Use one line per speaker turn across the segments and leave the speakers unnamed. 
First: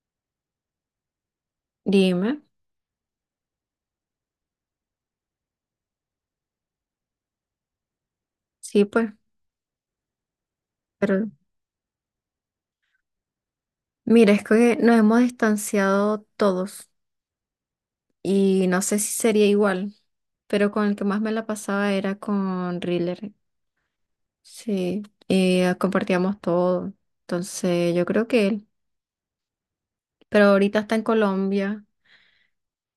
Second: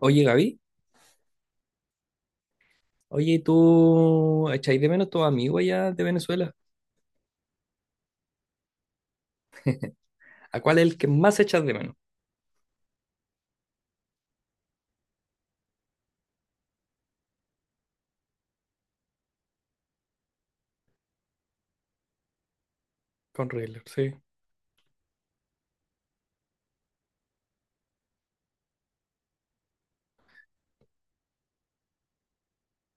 Oye, Gaby,
Dime,
oye, ¿y ¿tú echáis de menos tus amigos allá de Venezuela?
sí, pues,
¿A cuál es el que
pero
más echas de menos?
mira, es que nos hemos distanciado todos y no sé si sería igual, pero con el que más me la pasaba era con Riller,
Con Riddler, sí.
sí, y compartíamos todo, entonces yo creo que él, pero ahorita está en Colombia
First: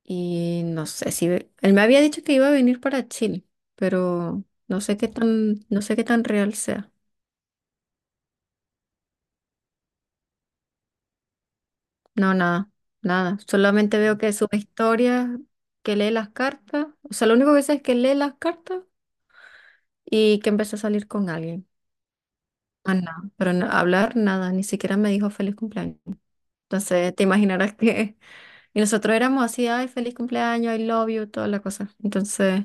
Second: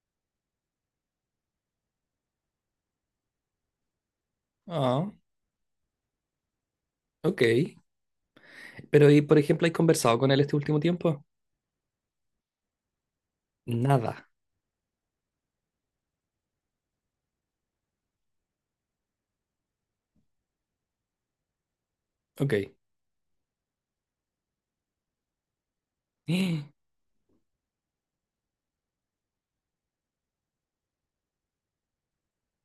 y no sé si, él me había dicho que iba a venir para Chile, pero no sé qué
Ah,
tan, no sé qué tan real sea.
ok. Pero, ¿y por ejemplo, has conversado con él este último tiempo?
No, nada, nada. Solamente veo
Nada.
que sube historias, que lee las cartas. O sea, lo único que sé es que lee las cartas y que empezó a salir con alguien.
Ok.
Ah, nada. Pero hablar, nada. Ni siquiera me dijo feliz cumpleaños. Entonces, te imaginarás que... Y nosotros éramos así, ay, feliz cumpleaños, I love you, toda la cosa. Entonces,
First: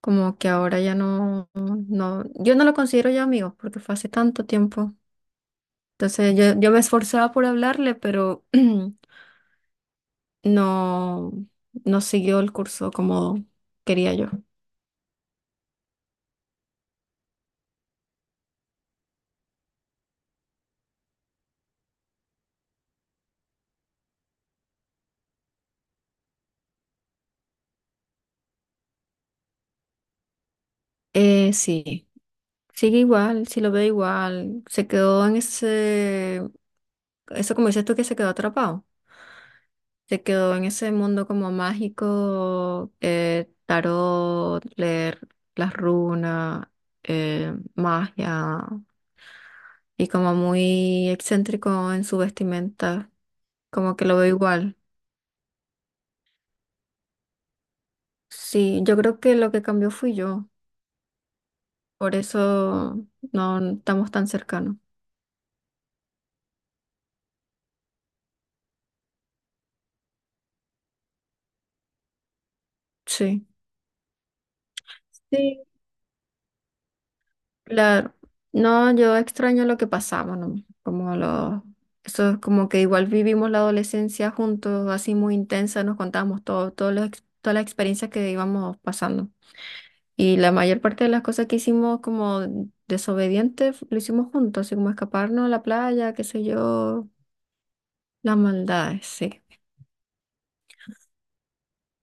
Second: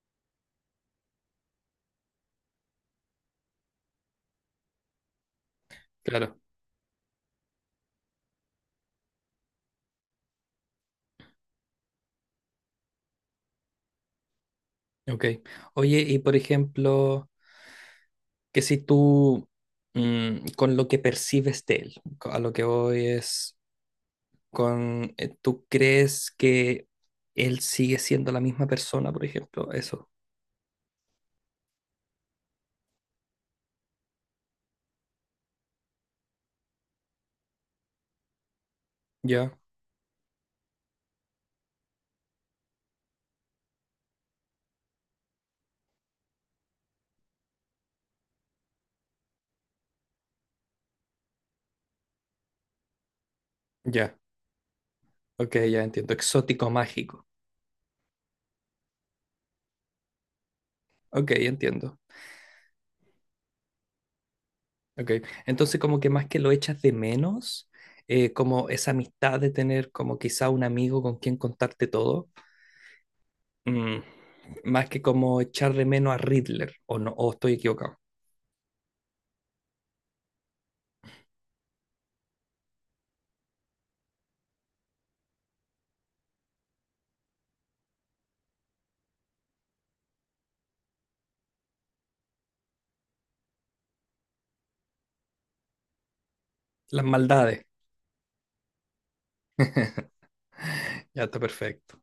como que ahora ya no... no... Yo no lo considero ya amigos porque fue hace tanto tiempo. Entonces,
Claro,
yo me esforzaba por hablarle, pero... no, no siguió el curso como quería yo.
ok. Oye, y por ejemplo, que si tú, mm, con lo que percibes de él, a lo que voy es con, ¿tú crees que él sigue siendo la misma persona, por ejemplo? Eso.
Sí, sigue igual, sí lo veo igual. Se quedó en ese, eso como dices tú que se quedó atrapado.
Ya,
Se quedó en ese mundo como mágico, tarot, leer las runas, magia, y como muy excéntrico en su vestimenta, como que
ya.
lo veo igual.
Ok, ya entiendo. Exótico mágico.
Sí, yo creo que lo que cambió fui yo.
Ok, entiendo.
Por eso no estamos tan cercanos.
Ok. Entonces, como que más que lo echas de menos, como esa amistad de tener como quizá un amigo con quien contarte todo,
Sí.
mm, más que como
Sí,
echar de menos a Riddler, o no, o estoy equivocado.
claro. No, yo extraño lo que pasamos, ¿no? Como lo. Eso es como que igual vivimos la adolescencia juntos, así muy intensa, nos contábamos todo, todas las experiencias que íbamos pasando. Y la mayor parte de las cosas que hicimos como desobedientes lo hicimos juntos, así como escaparnos a la playa, qué sé
Las
yo,
maldades.
las maldades, sí.
Ya está perfecto.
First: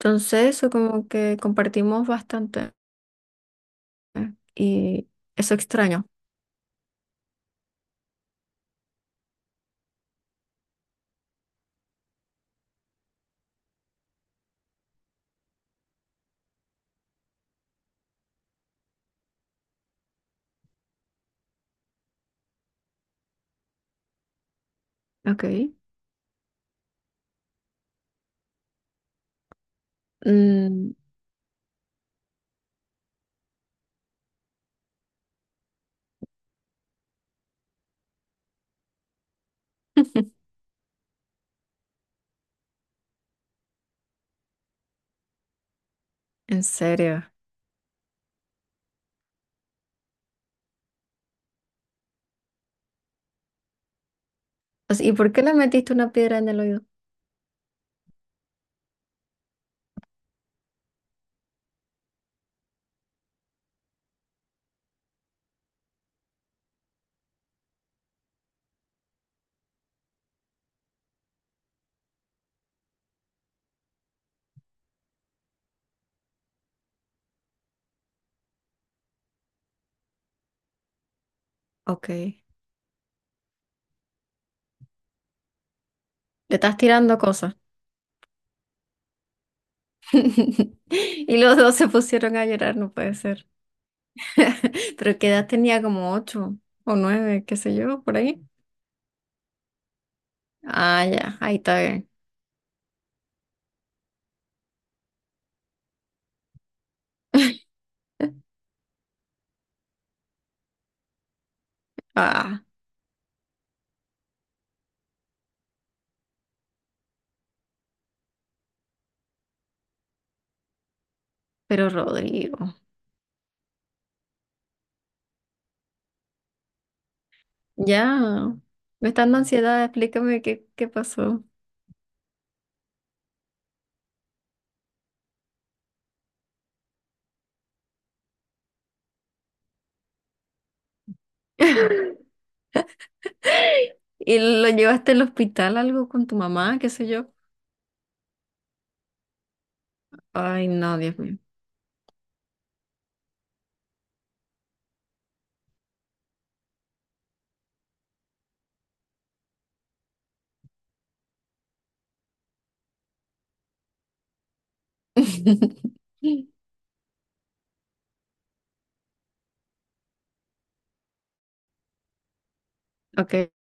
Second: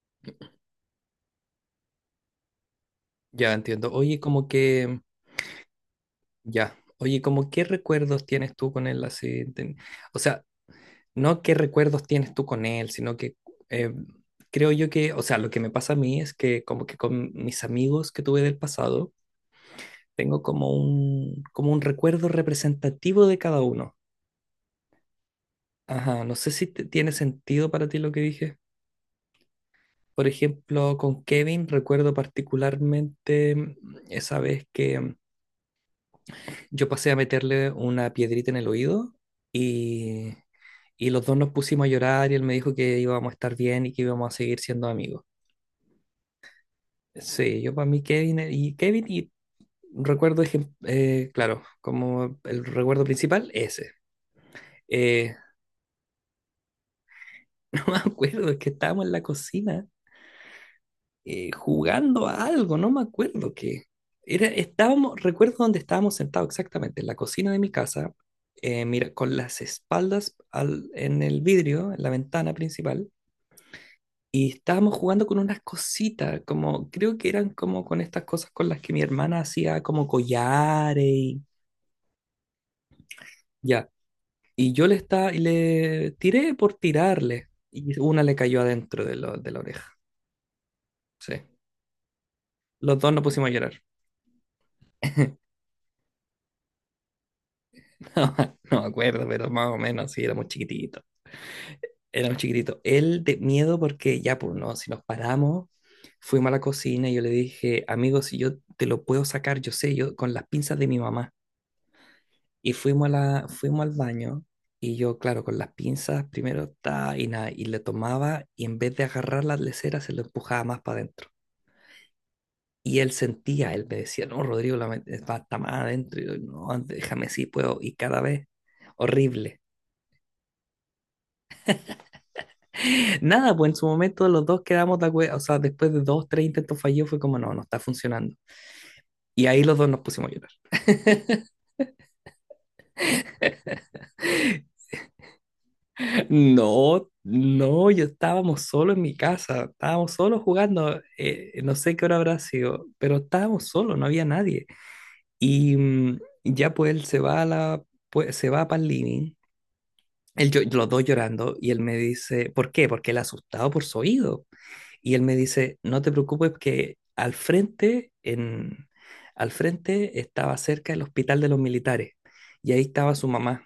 Entonces, eso como que compartimos bastante
Ya entiendo.
y eso extraño.
Ya. Oye, como qué recuerdos tienes tú con él así. O sea, no qué recuerdos tienes tú con él, sino que eh, creo yo que, o sea, lo que me pasa a mí es que como que con mis amigos que tuve del pasado, tengo como un recuerdo representativo de cada uno.
Ok.
Ajá, no sé si tiene sentido para ti lo que dije. Por
Mm,
ejemplo, con Kevin recuerdo particularmente esa vez que yo pasé a meterle una piedrita en el oído y, y los dos nos pusimos a llorar y él me dijo que íbamos a estar bien y que íbamos a seguir siendo amigos.
en serio.
Sí, yo para mí Kevin y Kevin y recuerdo, claro, como el recuerdo principal, ese.
O sea, ¿y por
Eh,
qué le metiste una piedra en el oído?
no me acuerdo, es que estábamos en la cocina jugando a algo, no me acuerdo qué. Recuerdo dónde estábamos sentados exactamente, en la cocina de mi casa, mira, con las espaldas en el vidrio, en la ventana principal, y estábamos jugando con unas cositas, como creo que eran como con estas cosas con las que mi hermana hacía como collares y...
Ok. Le
Ya. Y le tiré por
estás tirando
tirarle.
cosas.
Y una le cayó adentro de la oreja.
Y
Sí.
los dos se pusieron a llorar, no
Los dos
puede
nos
ser.
pusimos a llorar.
Pero qué edad tenía, como ocho o nueve, qué sé yo, por
No,
ahí.
no me acuerdo, pero más o menos, sí, éramos chiquititos.
Ah, ya, ahí está bien.
Éramos chiquititos. Él de miedo porque ya, pues no, si nos paramos, fuimos a la cocina y yo le dije, amigo, si yo te lo puedo sacar, yo sé, yo con las pinzas de mi mamá.
Ah,
Y fuimos fuimos al baño y yo, claro, con las pinzas primero ta, y nada, y le tomaba y en vez de agarrar las leceras se lo empujaba más para adentro.
pero Rodrigo,
Y él sentía, él me decía, no, Rodrigo, está más adentro. Y yo, no, déjame si puedo. Y cada vez,
ya. Me está dando
horrible.
ansiedad, explícame qué, qué pasó.
Nada, pues en su momento los dos quedamos de acuerdo. O sea, después de dos, tres intentos fallidos, fue como, no, no está funcionando. Y ahí los dos nos pusimos a llorar.
¿Y lo llevaste al hospital algo con tu mamá, qué sé
No,
yo?
no, yo estábamos solos en mi casa. Estábamos solos
Ay, no,
jugando.
Dios mío.
No sé qué hora habrá sido, pero estábamos solos, no había nadie. Y ya pues él se va a la, pues, se va para el living. Los dos llorando y él me dice, ¿por qué? Porque él asustado por su oído. Y él me dice, no te preocupes que al frente, en, al frente estaba cerca el hospital de los militares y ahí estaba su
Ok,
mamá.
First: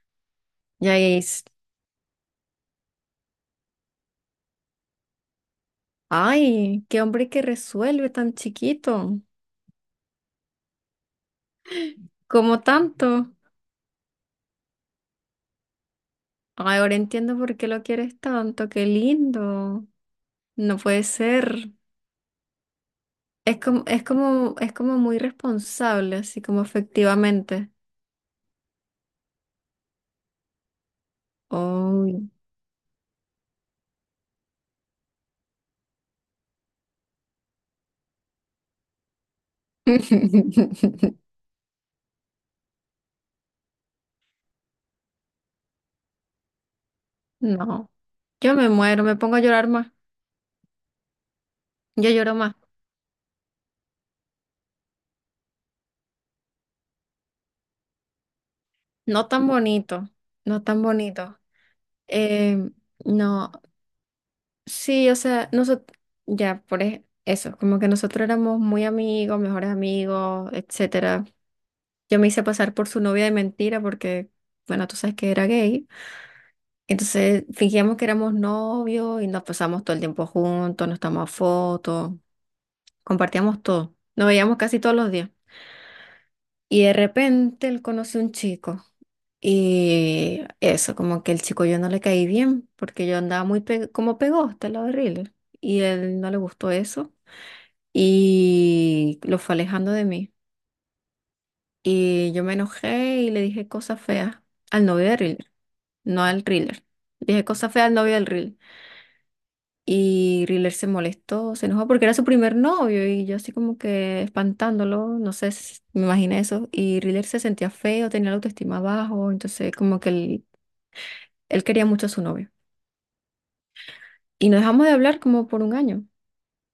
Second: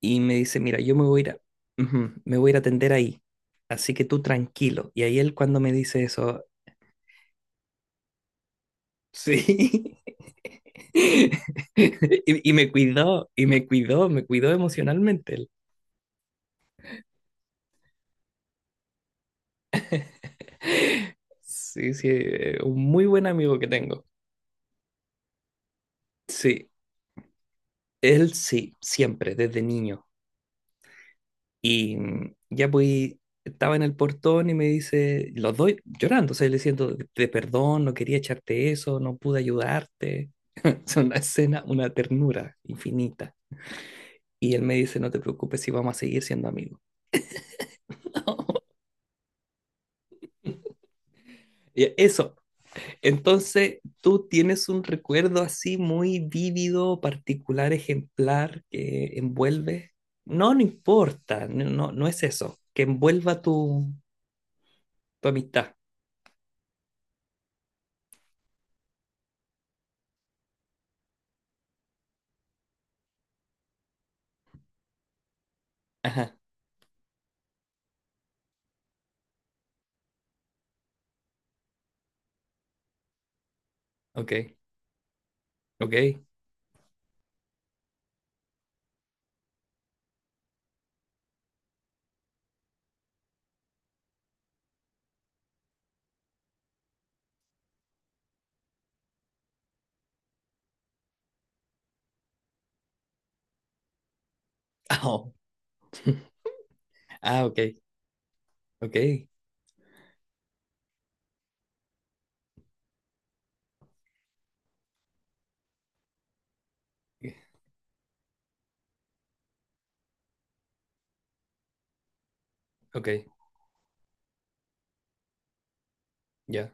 Y me dice, mira, yo
ya
me voy a ir a,
es.
ujú, me voy a ir a atender ahí, así que tú tranquilo. Y ahí él cuando me dice eso,
Ay, qué hombre que resuelve tan chiquito.
sí. Y
Como
me cuidó,
tanto.
me cuidó emocionalmente él.
Ay, ahora entiendo por qué lo quieres tanto. Qué lindo. No puede ser.
Sí, sí, un muy buen amigo
Es
que
como,
tengo.
es como, es como muy responsable, así como
Sí,
efectivamente.
él sí, siempre, desde niño. Y
Oh.
ya pues estaba en el portón y me dice, los doy llorando, o sea, le diciendo, de perdón, no quería echarte eso, no pude ayudarte. Es una escena, una ternura infinita. Y él me dice, no te preocupes si vamos a seguir siendo amigos.
No. Yo me muero, me pongo a llorar más.
Y
Yo lloro
eso.
más.
Entonces, ¿tú tienes un recuerdo así muy vívido, particular, ejemplar que
No tan
envuelve?
bonito.
No, no
No tan bonito.
importa, no, no, no es eso,
Eh, no. Sí, o
tu
sea,
amistad.
nosotros, ya, eso, como que nosotros éramos muy amigos, mejores amigos, etcétera. Yo me hice pasar por su novia de mentira porque, bueno, tú sabes que era gay.
Ajá,
Entonces fingíamos que éramos novios y nos pasamos todo el tiempo juntos, nos tomamos fotos, compartíamos todo. Nos
ok,
veíamos casi todos los días.
ok.
Y de repente él conoció un chico. Y eso, como que el chico yo no le caí bien porque yo andaba como pegosta, la horrible. Y él no le gustó eso, y lo fue alejando de mí. Y yo me enojé y le dije cosas feas al novio de
Au.
Riller, no al Riller. Dije
Ah,
cosas
ok,
feas al novio del Riller.
ok,
Y Riller se molestó, se enojó porque era su primer novio y yo así como que espantándolo, no sé, me imaginé eso. Y Riller se sentía feo, tenía la autoestima bajo, entonces como que él quería mucho a su novio.
ok,
Y nos dejamos de hablar como por un año
ya.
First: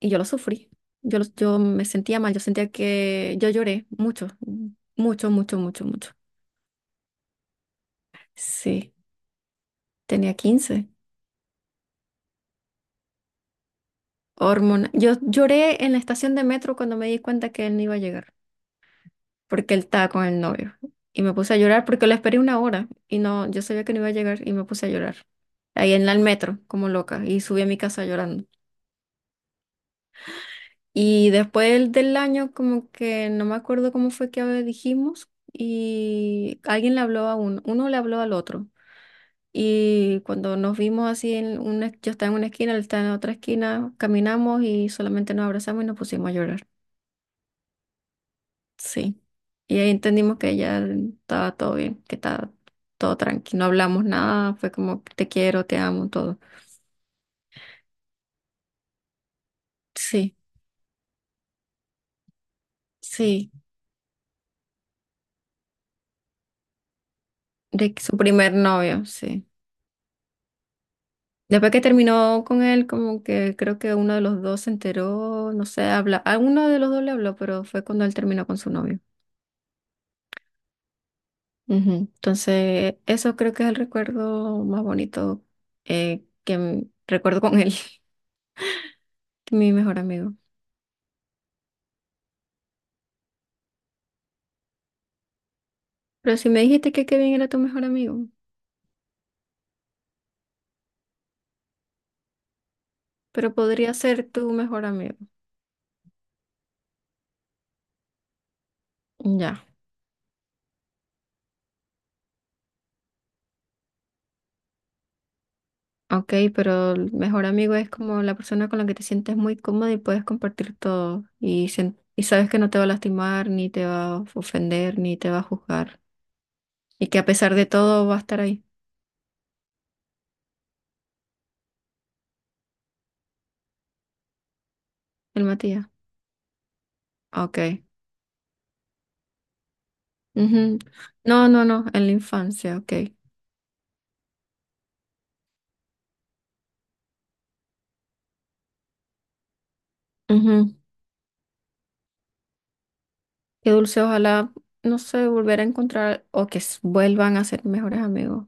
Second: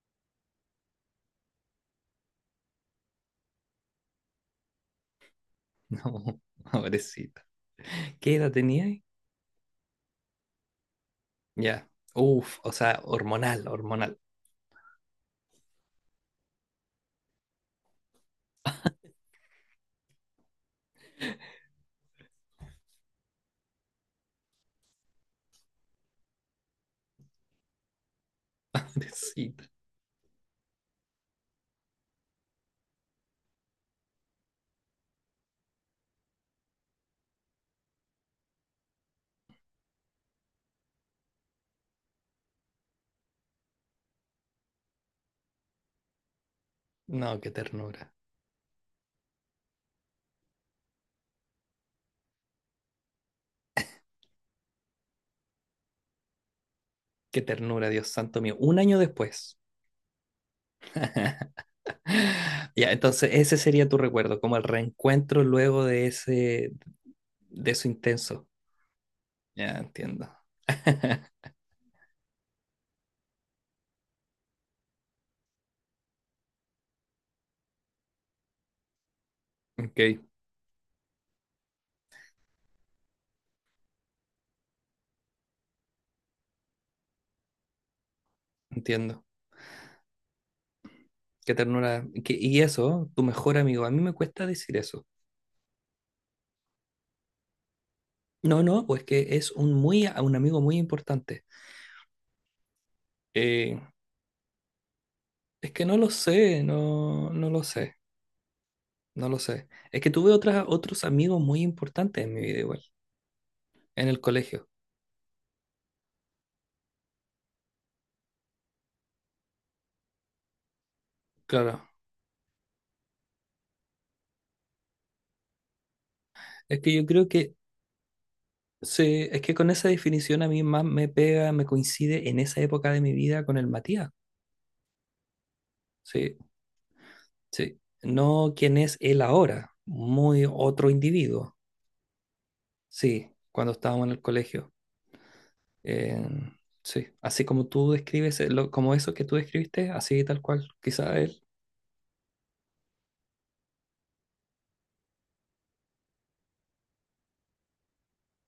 y yo lo sufrí. Yo me sentía mal, yo sentía que yo lloré mucho, mucho, mucho, mucho, mucho.
No, pobrecita. ¿Qué edad tenía
Sí,
ahí?
tenía 15.
Ya. Uf, o sea, hormonal, hormonal.
Hormona. Yo lloré en la estación de metro cuando me di cuenta que él no iba a llegar, porque él estaba con el novio. Y me puse a llorar porque lo esperé una hora y no, yo sabía que no iba a llegar y me puse a llorar. El metro, como loca, y subí a mi casa llorando.
Pobrecita.
Y después del año, como que no me acuerdo cómo fue que dijimos, y alguien le habló a uno, uno le habló al otro. Y cuando nos vimos así, en una, yo estaba en una esquina, él estaba en otra esquina, caminamos y solamente nos abrazamos y nos pusimos a llorar.
No, qué ternura.
Sí. Y ahí entendimos que ya estaba todo bien, que estaba todo tranquilo. No hablamos nada, fue como te quiero, te amo, todo.
Qué ternura, Dios santo mío. Un año después.
Sí,
Ya, entonces
sí.
ese sería tu recuerdo, como el reencuentro luego de ese, de eso
De que su
intenso.
primer novio, sí.
Ya, entiendo.
Después que terminó con él, como que creo que uno de los dos se enteró, no sé, habla, a uno de los dos le habló, pero fue cuando él terminó con su novio.
Ok,
Ujú. Entonces, eso creo que es el recuerdo más bonito recuerdo con él,
entiendo.
mi mejor amigo.
Qué ternura. Y eso, tu mejor amigo. A mí me cuesta decir eso.
Pero si me dijiste que Kevin era tu mejor amigo,
No, no, pues que es un muy, un amigo muy importante.
pero
Eh,
podría ser tu mejor amigo.
es que no lo sé, no, no lo sé, no lo
Ya,
sé. Es que tuve otras, otros amigos muy importantes en mi vida igual, en el colegio.
ok, pero el mejor amigo es como la persona con la que te sientes muy cómodo y puedes compartir todo y,
Claro.
y sabes que no te va a lastimar, ni te va a ofender, ni te va a juzgar.
Es que yo
Y que a
creo
pesar
que
de todo va a estar ahí,
sí, es que con esa definición a mí más me pega, me coincide en esa época de mi vida con el Matías.
el Matías.
Sí, sí.
Ok.
No quien es él ahora, muy
Ujú.
otro
No,
individuo.
no, no, en la infancia, ok.
Sí, cuando estábamos en el colegio. Eh, sí, así como tú describes, como eso que tú describiste, así tal cual,
Ujú.
quizá él.
Qué dulce, ojalá, no sé, volver a encontrar o que vuelvan a ser mejores amigos,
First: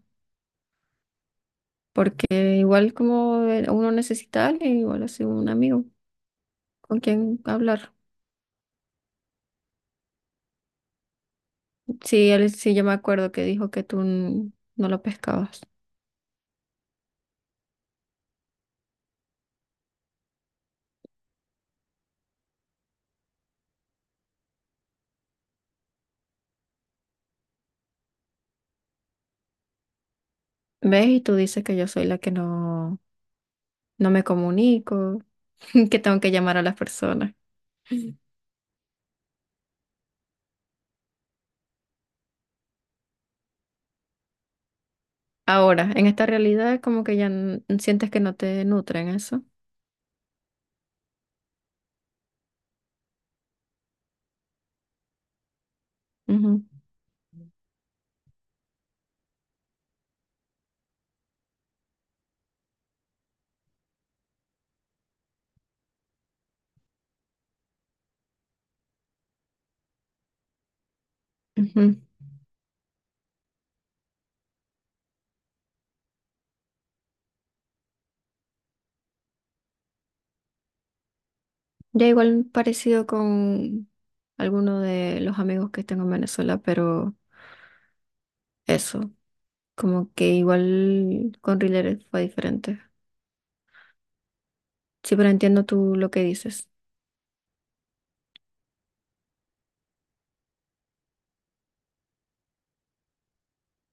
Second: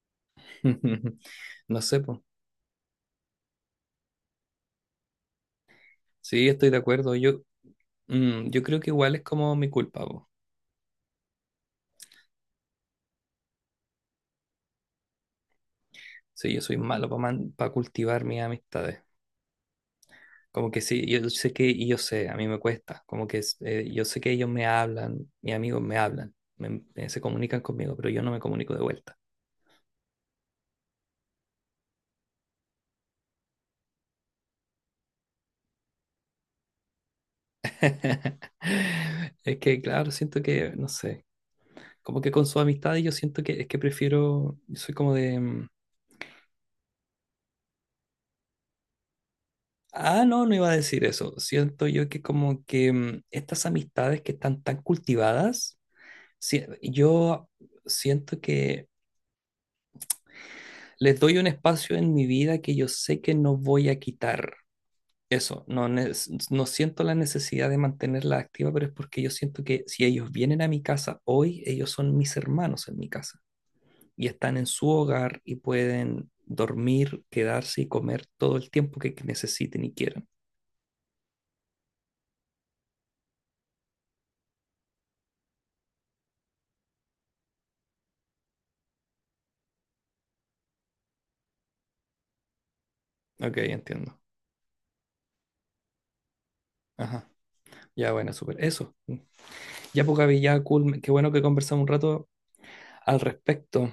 No sé, pues.
porque igual como uno necesita a alguien, igual así un amigo
Sí, estoy de
con
acuerdo.
quien
Yo,
hablar.
yo creo que igual es como mi culpa, po.
Sí, él, sí, yo me acuerdo que dijo que no lo pescabas.
Sí, yo soy malo para cultivar mis amistades. Como que sí, yo sé que, y yo sé, a mí me cuesta, yo sé que ellos me hablan, mis amigos me hablan, se comunican conmigo, pero yo no me comunico de vuelta.
¿Ves? Y tú dices que yo soy la que no, no me comunico, que tengo que llamar a las personas.
Es que, claro, siento que, no sé, como que con su amistad yo siento que es que prefiero, yo soy como de,
Ahora, en esta realidad como que sientes que no te nutren eso.
ah, no, no iba a decir eso, siento yo que como que estas amistades que están tan cultivadas,
Ujú,
yo siento que les doy un espacio en mi vida que yo sé que no voy a quitar. Eso, no, ne- No siento la necesidad de mantenerla activa, pero es porque yo siento que si ellos vienen a mi casa hoy,
ujú.
ellos son mis hermanos en mi casa y están en su hogar y pueden dormir, quedarse y comer todo el tiempo que necesiten y quieran.
Ya igual parecido con alguno de los amigos que tengo en Venezuela, pero eso, como que igual con Rileres fue diferente.
Ok, entiendo.
Sí, pero entiendo tú lo que dices.
Ajá. Ya, bueno, súper. Eso. Ya, poca ya, cool. Qué bueno que conversamos un rato al respecto.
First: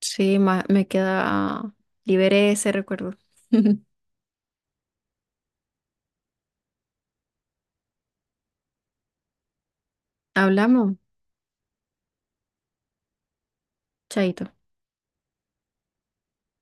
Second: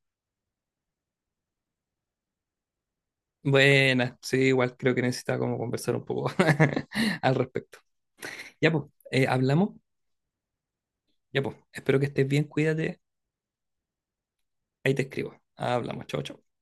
Sí, me queda, ah, liberé ese recuerdo.
Buena, sí, igual creo que necesitaba como conversar un poco al respecto. Ya, pues, hablamos.
Hablamos,
Ya, pues, espero que estés bien, cuídate.
chaito.
Ahí te escribo. Hablamos, chao, chao.